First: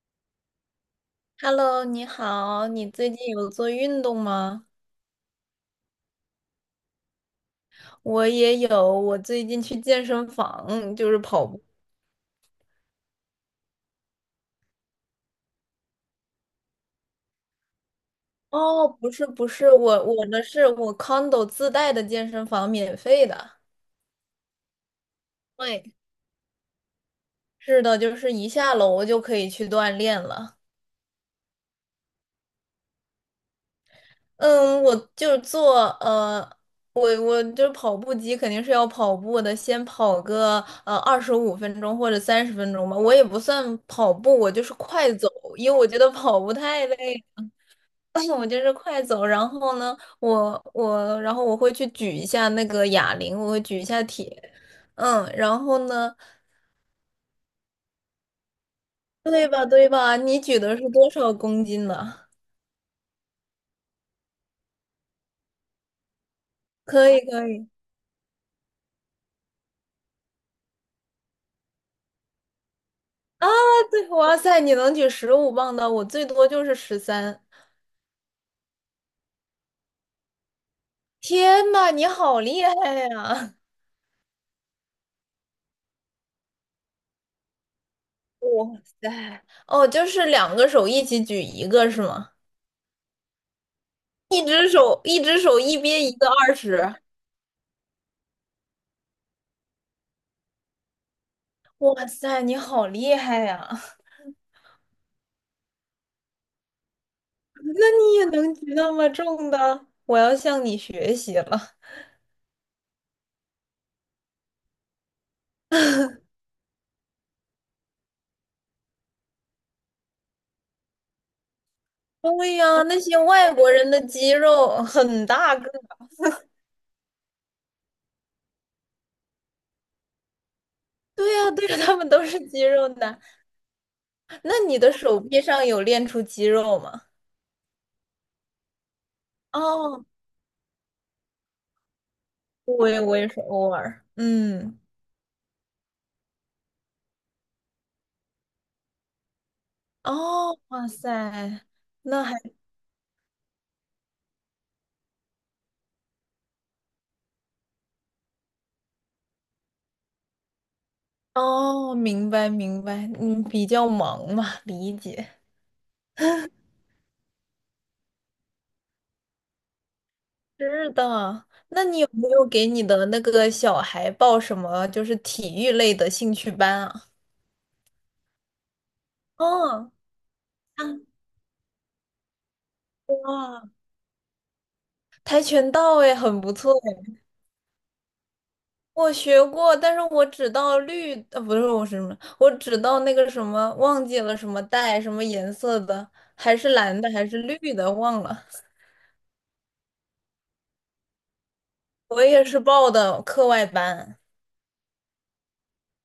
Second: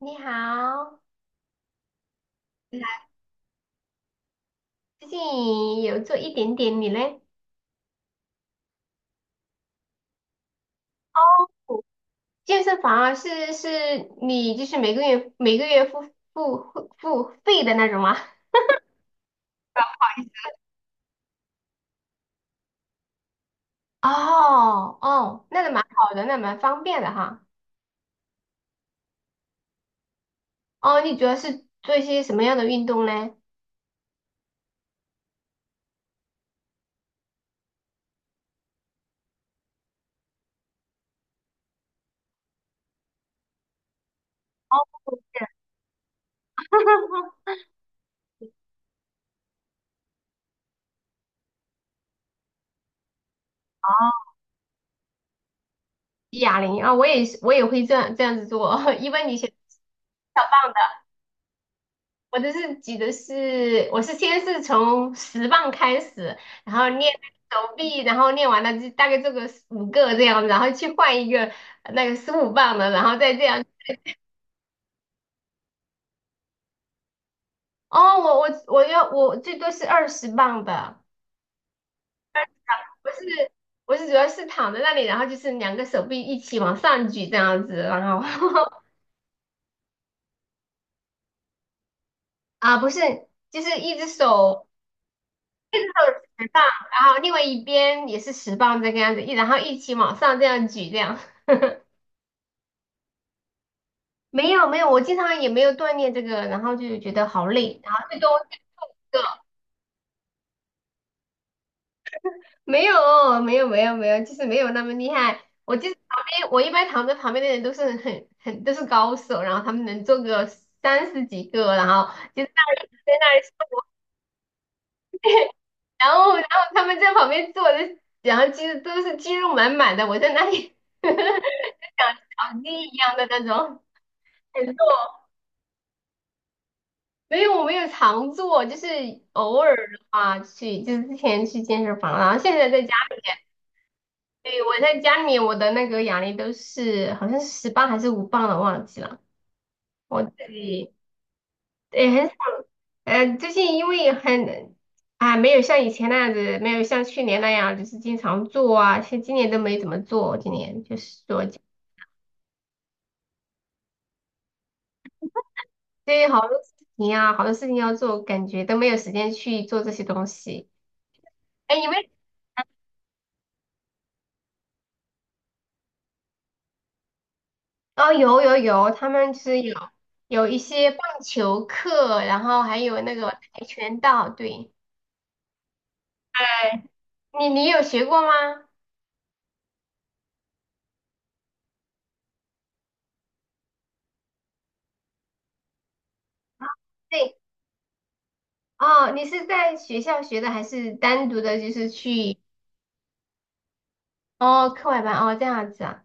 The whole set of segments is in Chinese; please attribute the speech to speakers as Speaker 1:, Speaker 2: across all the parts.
Speaker 1: 你好，
Speaker 2: Hello，你好，
Speaker 1: 你
Speaker 2: 你
Speaker 1: 好。
Speaker 2: 最近有做运动吗？
Speaker 1: 最近有做一点点，你嘞？
Speaker 2: 我也有，我最近去健身房，就是
Speaker 1: 哦，
Speaker 2: 跑步。
Speaker 1: 健身房啊，是是。你就是每个月付费的那种吗？
Speaker 2: 哦，不是不是，我的是我 condo 自带的健身房，免费的。
Speaker 1: 哦哦，那个蛮
Speaker 2: 对，
Speaker 1: 好的，那蛮方便的哈。
Speaker 2: 是的，就是一下楼就可以去锻炼了。
Speaker 1: 哦，你主要是做一些什么样的运动嘞？
Speaker 2: 嗯，我就是跑步机肯定是要跑步的，先跑个25分钟或者30分钟吧。我也不算跑步，我就是快走，因为我觉得跑步太累。我就是快走，然后呢，我我然后我会去举一下那个哑铃，我会举一
Speaker 1: 哦，
Speaker 2: 下铁，嗯，然后呢，
Speaker 1: 哑铃啊，我也是，我也会这样子做。一般你
Speaker 2: 对
Speaker 1: 前
Speaker 2: 吧对吧？你举的是多少公斤的？
Speaker 1: 我是先是从十磅开始，然后
Speaker 2: 可
Speaker 1: 练
Speaker 2: 以可以
Speaker 1: 手臂，然后练完了就大概做个五个这样，然后去换一个那个15磅的，然后再这
Speaker 2: 啊，
Speaker 1: 样。
Speaker 2: 对，哇塞，你能举15磅的，我最多就是13。
Speaker 1: 哦，我最多是20磅的。
Speaker 2: 天呐，你好厉害
Speaker 1: 我是
Speaker 2: 呀！
Speaker 1: 我是主要是躺在那里，然后就是两个手臂一起往上举这样子，然后
Speaker 2: 哇塞，哦，就是两个手一起举一个是吗？
Speaker 1: 啊不是，就是一只
Speaker 2: 一
Speaker 1: 手
Speaker 2: 只手一只手
Speaker 1: 一
Speaker 2: 一
Speaker 1: 只
Speaker 2: 边一
Speaker 1: 手
Speaker 2: 个
Speaker 1: 十
Speaker 2: 二
Speaker 1: 磅，
Speaker 2: 十，
Speaker 1: 然后另外一边也是十磅这个样子，然后一起往上这样举这样。
Speaker 2: 哇塞，你好厉害呀！
Speaker 1: 没有没有，我经常也没有锻炼这个，然后就觉得好累，然后
Speaker 2: 你
Speaker 1: 最
Speaker 2: 也
Speaker 1: 多
Speaker 2: 能举那么
Speaker 1: 这个
Speaker 2: 重的？我要向你学习了。
Speaker 1: 没有没有没有没有，就是没有那么厉害。我就是旁边，我一般躺在旁边的人都是高手，然后他们能做个30几个，然后就在
Speaker 2: 对
Speaker 1: 那
Speaker 2: 呀，
Speaker 1: 里，
Speaker 2: 那些外国人的肌肉很大个。
Speaker 1: 然后他们在旁边坐着，然后都是肌肉满满的，我在那里 像
Speaker 2: 对呀，对呀，他们都是
Speaker 1: 小
Speaker 2: 肌
Speaker 1: 鸡
Speaker 2: 肉
Speaker 1: 一样
Speaker 2: 男。
Speaker 1: 的那种。
Speaker 2: 那你的手臂上有练出肌肉吗？
Speaker 1: 没有，我没有常做，就是偶尔的
Speaker 2: 哦，
Speaker 1: 话去，就是之前去健身房，然后现在在
Speaker 2: 我
Speaker 1: 家。
Speaker 2: 也我也是偶尔。
Speaker 1: 对，
Speaker 2: 嗯，
Speaker 1: 我在家里面，我的那个哑铃都是好像是十磅还是五磅的，忘记了。我自
Speaker 2: 哦，哇
Speaker 1: 己
Speaker 2: 塞，
Speaker 1: 对
Speaker 2: 那
Speaker 1: 很少。
Speaker 2: 还
Speaker 1: 最近因为很啊，没有像以前那样子，没有像去年那样，就是经常做啊，像今年都没怎么做，今年就是做，
Speaker 2: 哦，明白明白，嗯，比较忙嘛，理解。
Speaker 1: 对，好多事情啊，好多事情要做，感觉都没有时间去做这些东西。
Speaker 2: 是的，
Speaker 1: 哎，
Speaker 2: 那你有没有给你的那个小孩报什么就是体育类的兴趣班啊？
Speaker 1: 哦，有有有，他们就是有
Speaker 2: 哦，
Speaker 1: 有一些棒
Speaker 2: 看
Speaker 1: 球课，然后还有那个跆
Speaker 2: 过
Speaker 1: 拳道，对。
Speaker 2: 跆拳道哎，很不错哎，
Speaker 1: 你有学过吗？
Speaker 2: 我学过，但是我只到绿，呃，不是我是什么，我只到那个什么，忘记了什么带什么颜色的，还是蓝的还
Speaker 1: 对。
Speaker 2: 是绿的，忘了。
Speaker 1: 哦，你是在学校学的，还是单独的，就是
Speaker 2: 我
Speaker 1: 去
Speaker 2: 也是报的课外班。
Speaker 1: 哦课外班哦这样子啊？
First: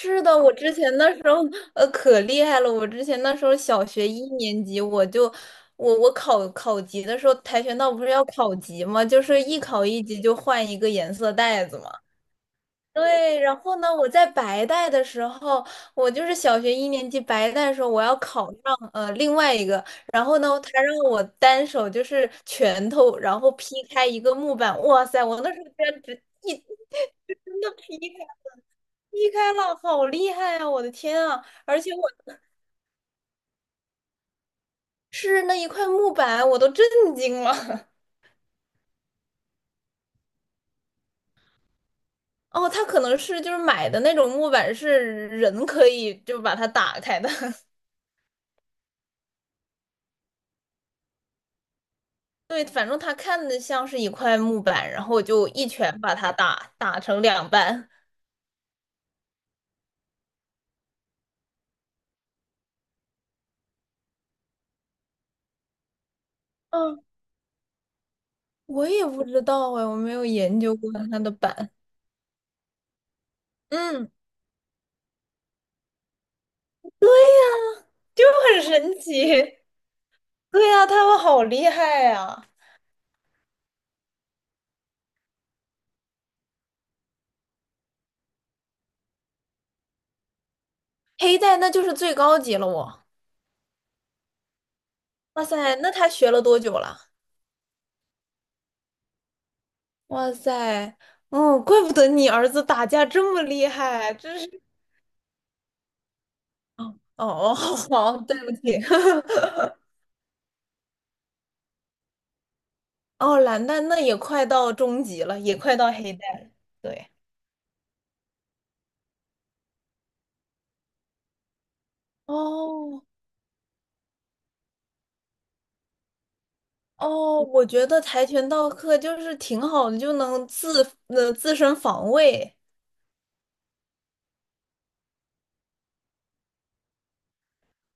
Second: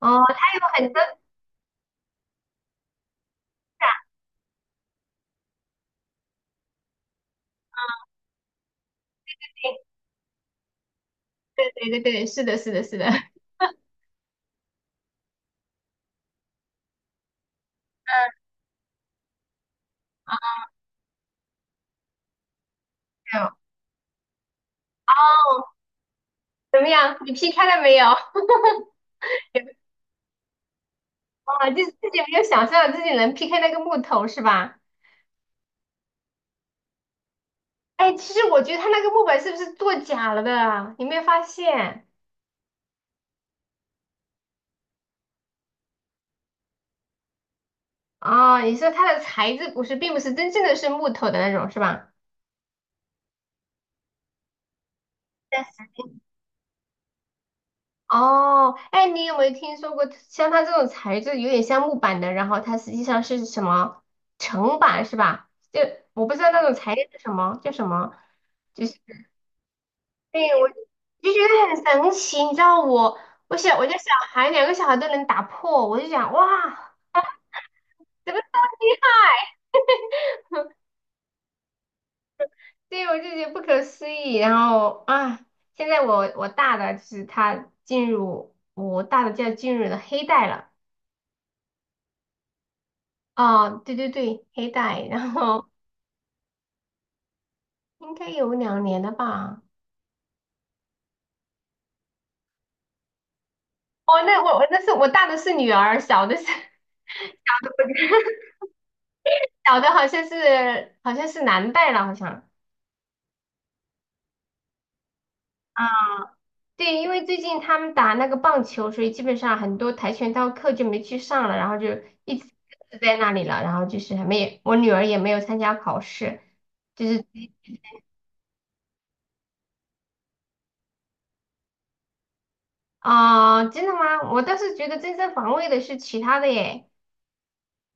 Speaker 1: 哦，
Speaker 2: 的，我
Speaker 1: 他有
Speaker 2: 之前
Speaker 1: 很多，哎
Speaker 2: 那时候呃可厉害了，我之前那时候小学一年级我就。我考考级的时候，跆拳道不是要考级吗？就是一考一级就换一个颜色带
Speaker 1: 对
Speaker 2: 子嘛。
Speaker 1: 对对对，是的，是的，是的，
Speaker 2: 对，然后呢，我在白带的时候，我就是小学一年级白带的时候，我要考上呃另外一个，然后呢，他让我单手就是拳头，
Speaker 1: 还
Speaker 2: 然
Speaker 1: 有
Speaker 2: 后
Speaker 1: 哦，
Speaker 2: 劈开一个木板，哇塞，我那时候居然只一
Speaker 1: 怎么样？你
Speaker 2: 就
Speaker 1: 劈
Speaker 2: 真
Speaker 1: 开
Speaker 2: 的
Speaker 1: 了没
Speaker 2: 劈
Speaker 1: 有？
Speaker 2: 开了，劈开了，好厉害啊！我的天啊，
Speaker 1: 哦，
Speaker 2: 而
Speaker 1: 就是
Speaker 2: 且
Speaker 1: 自己
Speaker 2: 我
Speaker 1: 没有想象自己能劈开那个木头是吧？
Speaker 2: 是那一块木板，我都震惊了。
Speaker 1: 哎，其实我觉得它那个木板是不是做假了的？你没有发现？
Speaker 2: 哦，他可能是就是买的那种木板，是人可以就把它打开的。
Speaker 1: 哦，你说它的材质不是，并不是真正的是木头的那种是吧？
Speaker 2: 对，反正他看的像是一块木板，然后我就一拳把他打成两半。
Speaker 1: 哦，哎，你有没有听说过像它这种材质有点像木板的，然后它实际上是什么层板是吧？就我不知道那种材
Speaker 2: 嗯，
Speaker 1: 料是什么，叫什么，就
Speaker 2: 我
Speaker 1: 是
Speaker 2: 也不知道哎，我没有
Speaker 1: 对
Speaker 2: 研
Speaker 1: 我就
Speaker 2: 究过他的
Speaker 1: 觉
Speaker 2: 板。
Speaker 1: 得很神奇，你知道我我小我家小
Speaker 2: 嗯，
Speaker 1: 孩两个小孩都能打破，我就想哇，
Speaker 2: 对呀，就
Speaker 1: 怎么这
Speaker 2: 很
Speaker 1: 么厉
Speaker 2: 神
Speaker 1: 害？
Speaker 2: 奇。对呀，他们好厉害呀！
Speaker 1: 对，我就觉得不可思议。然后啊，现在我我大的就是他进入我大的就要进入了黑带了。
Speaker 2: 黑带那就是最高级了我。
Speaker 1: 哦，对对对，黑带，然
Speaker 2: 哇
Speaker 1: 后
Speaker 2: 塞，那他学了多久了？
Speaker 1: 应该有2年了吧？
Speaker 2: 哇塞，嗯，怪不得你儿子打架这么厉害，
Speaker 1: 哦，
Speaker 2: 真
Speaker 1: 那
Speaker 2: 是。
Speaker 1: 我大的是女儿，小的是
Speaker 2: 哦哦，哦好，好，对不起。
Speaker 1: 小的好像是男带了，好像。
Speaker 2: 哦，蓝带那也快到中级了，也快
Speaker 1: 啊，
Speaker 2: 到黑带了。
Speaker 1: 对，
Speaker 2: 对，
Speaker 1: 因为最近他们打那个棒球，所以基本上很多跆拳道课就没去上了，然后就一直搁置
Speaker 2: 哦，
Speaker 1: 在那里了，然后就是还没，我女儿也没有参加考试，就是。
Speaker 2: 哦，我觉得跆拳道课就是挺好的，就能自身防卫
Speaker 1: 啊、真的吗？我倒是觉得正防卫的是其他的耶，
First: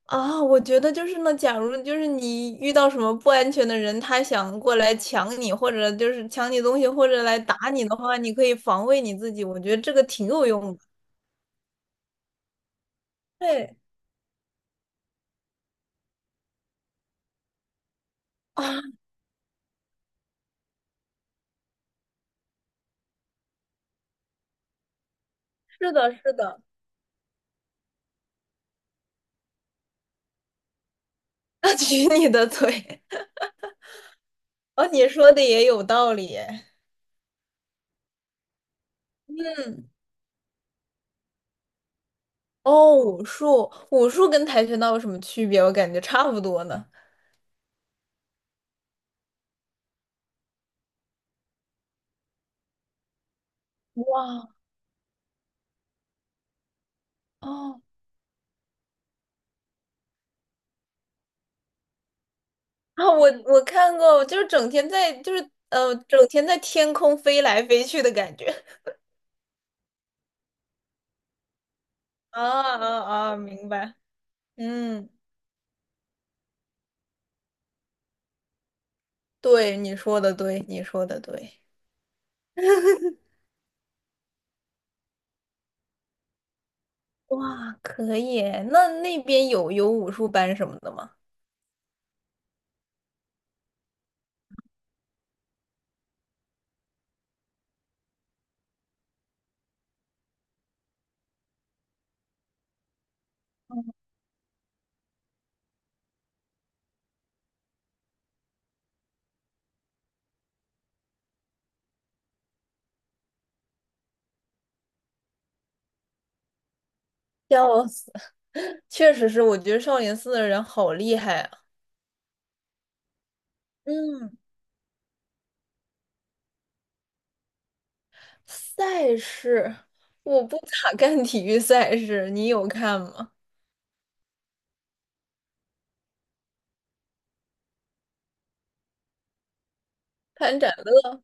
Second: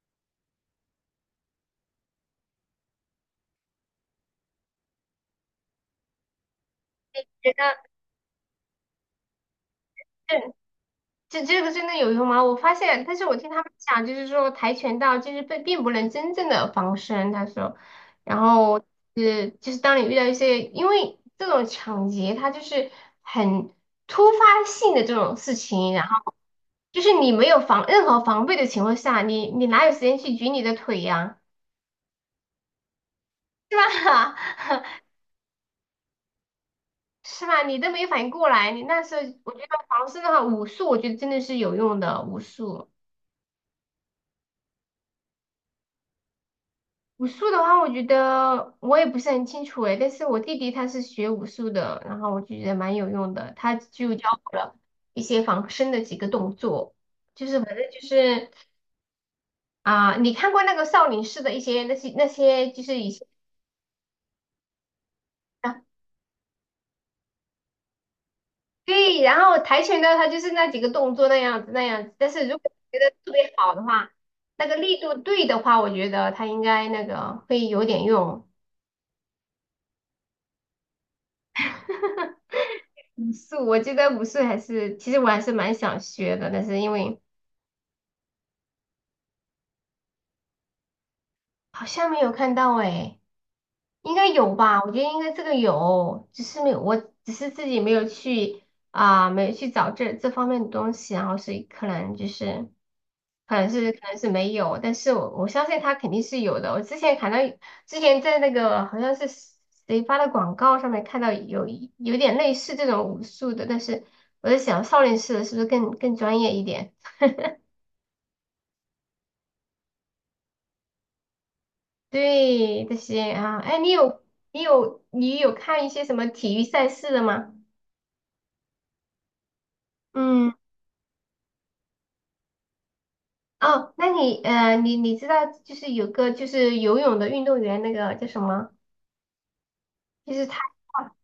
Speaker 2: 啊。我觉得就是呢，假如就是你遇到什么不安全的人，他想过来抢你，或者就是抢你东西，或者来
Speaker 1: 觉
Speaker 2: 打
Speaker 1: 得。
Speaker 2: 你的话，你可以防卫你自己。我觉得这个挺有用的。
Speaker 1: 这个真的有用吗？我发现，但是我听他们
Speaker 2: 对
Speaker 1: 讲，就是说跆拳道就是并不能真正的防身，他说，然后
Speaker 2: 啊，
Speaker 1: 是就是当你遇到一些，因为这种抢劫，它就是很突发性的这种事情，
Speaker 2: 是
Speaker 1: 然
Speaker 2: 的，是
Speaker 1: 后
Speaker 2: 的，
Speaker 1: 就是你没有防任何防备的情况下，你哪有时间去举你的腿呀，
Speaker 2: 他举你的腿。
Speaker 1: 是吧？
Speaker 2: 哦，你说的也有道理。
Speaker 1: 是吧？你都没反应过来，你那时候我觉得
Speaker 2: 嗯。
Speaker 1: 防身的话，武术我觉得真的是有用的，武术。
Speaker 2: 哦，武术，武术跟跆拳道有什么区别？我感觉差不多呢。
Speaker 1: 武术的话，我觉得我也不是很清楚诶，但是我弟弟他是学武术的，然后我就觉得蛮有用的，他就教
Speaker 2: 哇，
Speaker 1: 我了一些防身的几个动作，就是反
Speaker 2: 哦，
Speaker 1: 正就是。啊、你看过那个少林寺的一些那些就是
Speaker 2: 啊，
Speaker 1: 以前。
Speaker 2: 我看过，就是整天在，就是
Speaker 1: 啊，
Speaker 2: 呃，整天在天空飞来飞去的感觉。
Speaker 1: 对，然后跆拳道它就是那几个动作那样子，但
Speaker 2: 啊
Speaker 1: 是如果觉
Speaker 2: 啊
Speaker 1: 得特
Speaker 2: 啊！
Speaker 1: 别
Speaker 2: 明
Speaker 1: 好的
Speaker 2: 白。
Speaker 1: 话，那个力
Speaker 2: 嗯，
Speaker 1: 度对的话，我觉得他应该会有点用。
Speaker 2: 对，你说的对，你说的对。
Speaker 1: 武术，我觉得武术还是，其实我还是蛮想学的，但是因为。
Speaker 2: 哇，可以耶那那边有有武术班什么的吗？
Speaker 1: 好像没有看到诶，应该有吧？我觉得应该这个有，只是没有，我只是自己没有去找这方面的东西，然后所以可能就是，可能是没有，但是我相信它肯定是有的。我之前看到，之前在那个好像是谁发的广告上面看到有有点类似这种武术的，但是我在想少林寺的是不是更专业一点？
Speaker 2: 笑死，确实是，我觉得少林寺的人好厉害啊。
Speaker 1: 对这些啊，哎，你有
Speaker 2: 嗯。
Speaker 1: 你有你有看一些什么体育赛事的吗？
Speaker 2: 赛事，我
Speaker 1: 嗯，
Speaker 2: 不咋看体育赛事，你有看吗？
Speaker 1: 哦，那你知道就是有个就是游泳的运动员，那个叫什么？就是他
Speaker 2: 潘展乐、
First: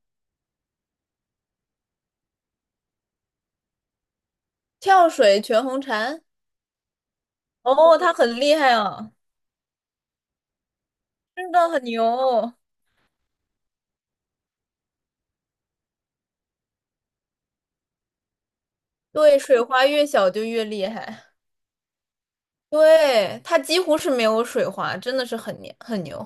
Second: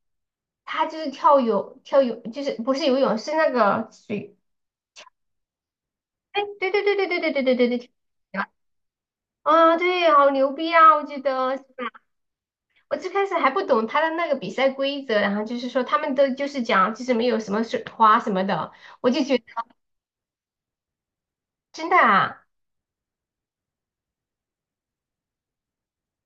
Speaker 1: 他就是跳泳，就是不是游泳是那个水，
Speaker 2: 跳水、全红婵，
Speaker 1: 哎，对对对对对对对对对对，
Speaker 2: 哦，他很厉害啊，
Speaker 1: 啊，对，好牛逼啊！我觉
Speaker 2: 真
Speaker 1: 得
Speaker 2: 的很牛。
Speaker 1: 我最开始还不懂他的那个比赛规则，然后就是说他们都就是讲就是没有什么水花什么的，我就觉
Speaker 2: 对，
Speaker 1: 得
Speaker 2: 水花越小就越厉害，
Speaker 1: 真的啊。
Speaker 2: 对，他几乎是没有水花，真的是很牛很牛。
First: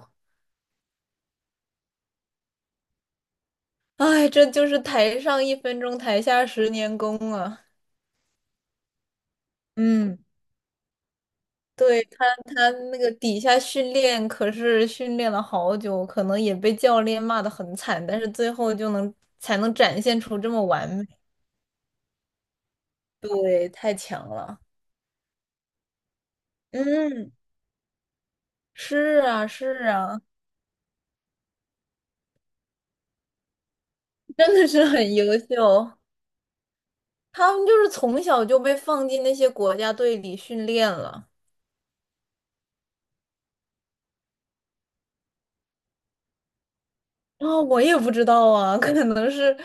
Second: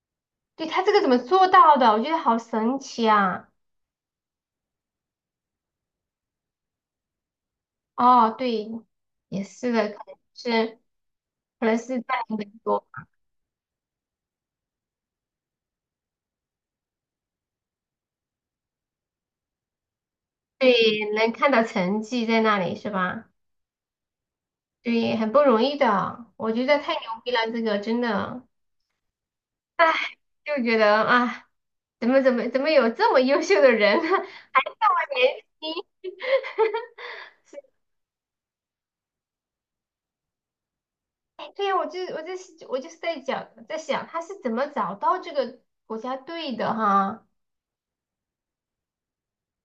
Speaker 1: 对，他这个怎么做到的？我觉得好神奇啊！
Speaker 2: 哎，这就是台上一分钟，台下十年功啊。
Speaker 1: 哦，对，也是的，可能
Speaker 2: 嗯，
Speaker 1: 是可能是
Speaker 2: 对
Speaker 1: 在
Speaker 2: 他，
Speaker 1: 美
Speaker 2: 他
Speaker 1: 国，
Speaker 2: 那个底下训练可是训练了好久，可能也被教练骂得很惨，但是最后就能才能展现出这么
Speaker 1: 对，
Speaker 2: 完美。
Speaker 1: 能看到成绩在那里是吧？
Speaker 2: 对，太强了。
Speaker 1: 对，很不容易的，我觉得太牛逼
Speaker 2: 嗯，
Speaker 1: 了，这个真的，
Speaker 2: 是啊，是
Speaker 1: 唉，
Speaker 2: 啊，
Speaker 1: 就觉得啊，怎么有这么优秀的人？
Speaker 2: 真
Speaker 1: 他
Speaker 2: 的是很优
Speaker 1: 年
Speaker 2: 秀。
Speaker 1: 轻，
Speaker 2: 他们就是从小就被放进那些国家队里训练了。
Speaker 1: 哎，对呀，我就是在想他是怎么找到这个国家队的哈？
Speaker 2: 啊、我也不知道啊，可能是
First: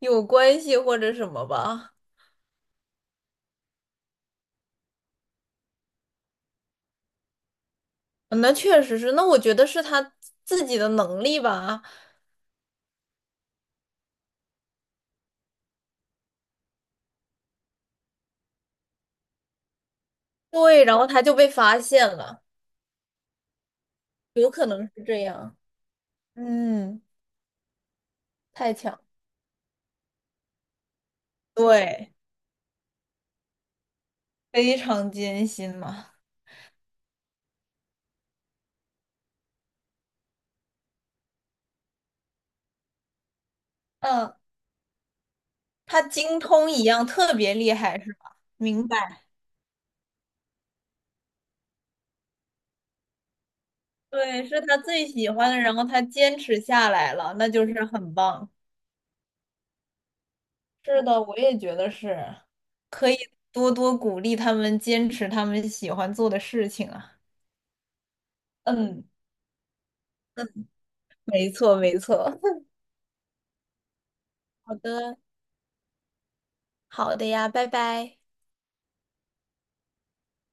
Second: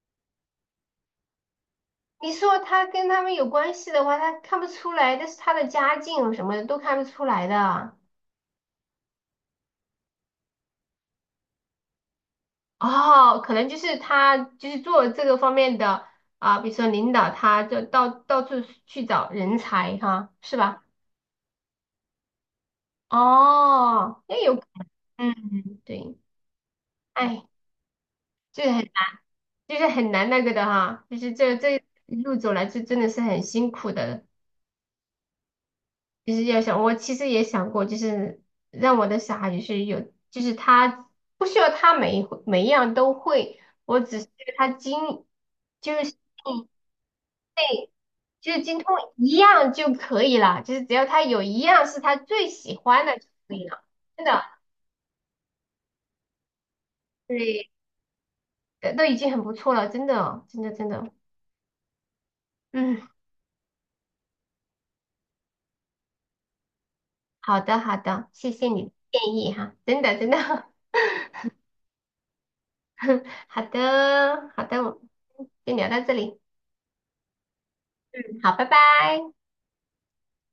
Speaker 2: 有关系或者什么吧。
Speaker 1: 你说他跟他们有关系的话，他看不出来，但是他的家境什么的都看不出来的。
Speaker 2: 那确实是，那我觉得是他自己的能力吧。
Speaker 1: 哦，可能就是他就是做这个方面的啊，比如说领导他就到处去找人才哈，是吧？
Speaker 2: 对，然后他就被发现了，
Speaker 1: 哦，那
Speaker 2: 有
Speaker 1: 有，
Speaker 2: 可能是这
Speaker 1: 嗯，
Speaker 2: 样。
Speaker 1: 对，
Speaker 2: 嗯，
Speaker 1: 哎，就是
Speaker 2: 太
Speaker 1: 很
Speaker 2: 强，
Speaker 1: 就是很难那个的哈，就是这
Speaker 2: 对，
Speaker 1: 一路走来，这真的是很辛苦的。
Speaker 2: 非常艰辛嘛。
Speaker 1: 其实要想，我其实也想过，就是让我的小孩就是有，就是他不需要他每一回每一样都会，我只是
Speaker 2: 嗯，
Speaker 1: 他精，就
Speaker 2: 他
Speaker 1: 是
Speaker 2: 精
Speaker 1: 嗯
Speaker 2: 通一样特别厉害，是吧？
Speaker 1: 就是精
Speaker 2: 明
Speaker 1: 通
Speaker 2: 白。
Speaker 1: 一样就可以了，就是只要他有一样是他最喜欢的就可以了，真的，
Speaker 2: 对，是他最喜欢的，然后他坚持下来了，那就
Speaker 1: 对，
Speaker 2: 是很棒。
Speaker 1: 都已经很不错了，真的，真的，真
Speaker 2: 是
Speaker 1: 的，
Speaker 2: 的，我也觉得是，
Speaker 1: 嗯，
Speaker 2: 可以多多鼓励他们坚持他们喜欢做的事情啊。
Speaker 1: 好的，好的，谢谢你的
Speaker 2: 嗯，
Speaker 1: 建议哈，真的，真的，
Speaker 2: 没错，没错。
Speaker 1: 好的，好
Speaker 2: 好
Speaker 1: 的，我
Speaker 2: 的，
Speaker 1: 们先聊到这里，
Speaker 2: 好的呀，拜拜。
Speaker 1: 嗯，好，拜拜。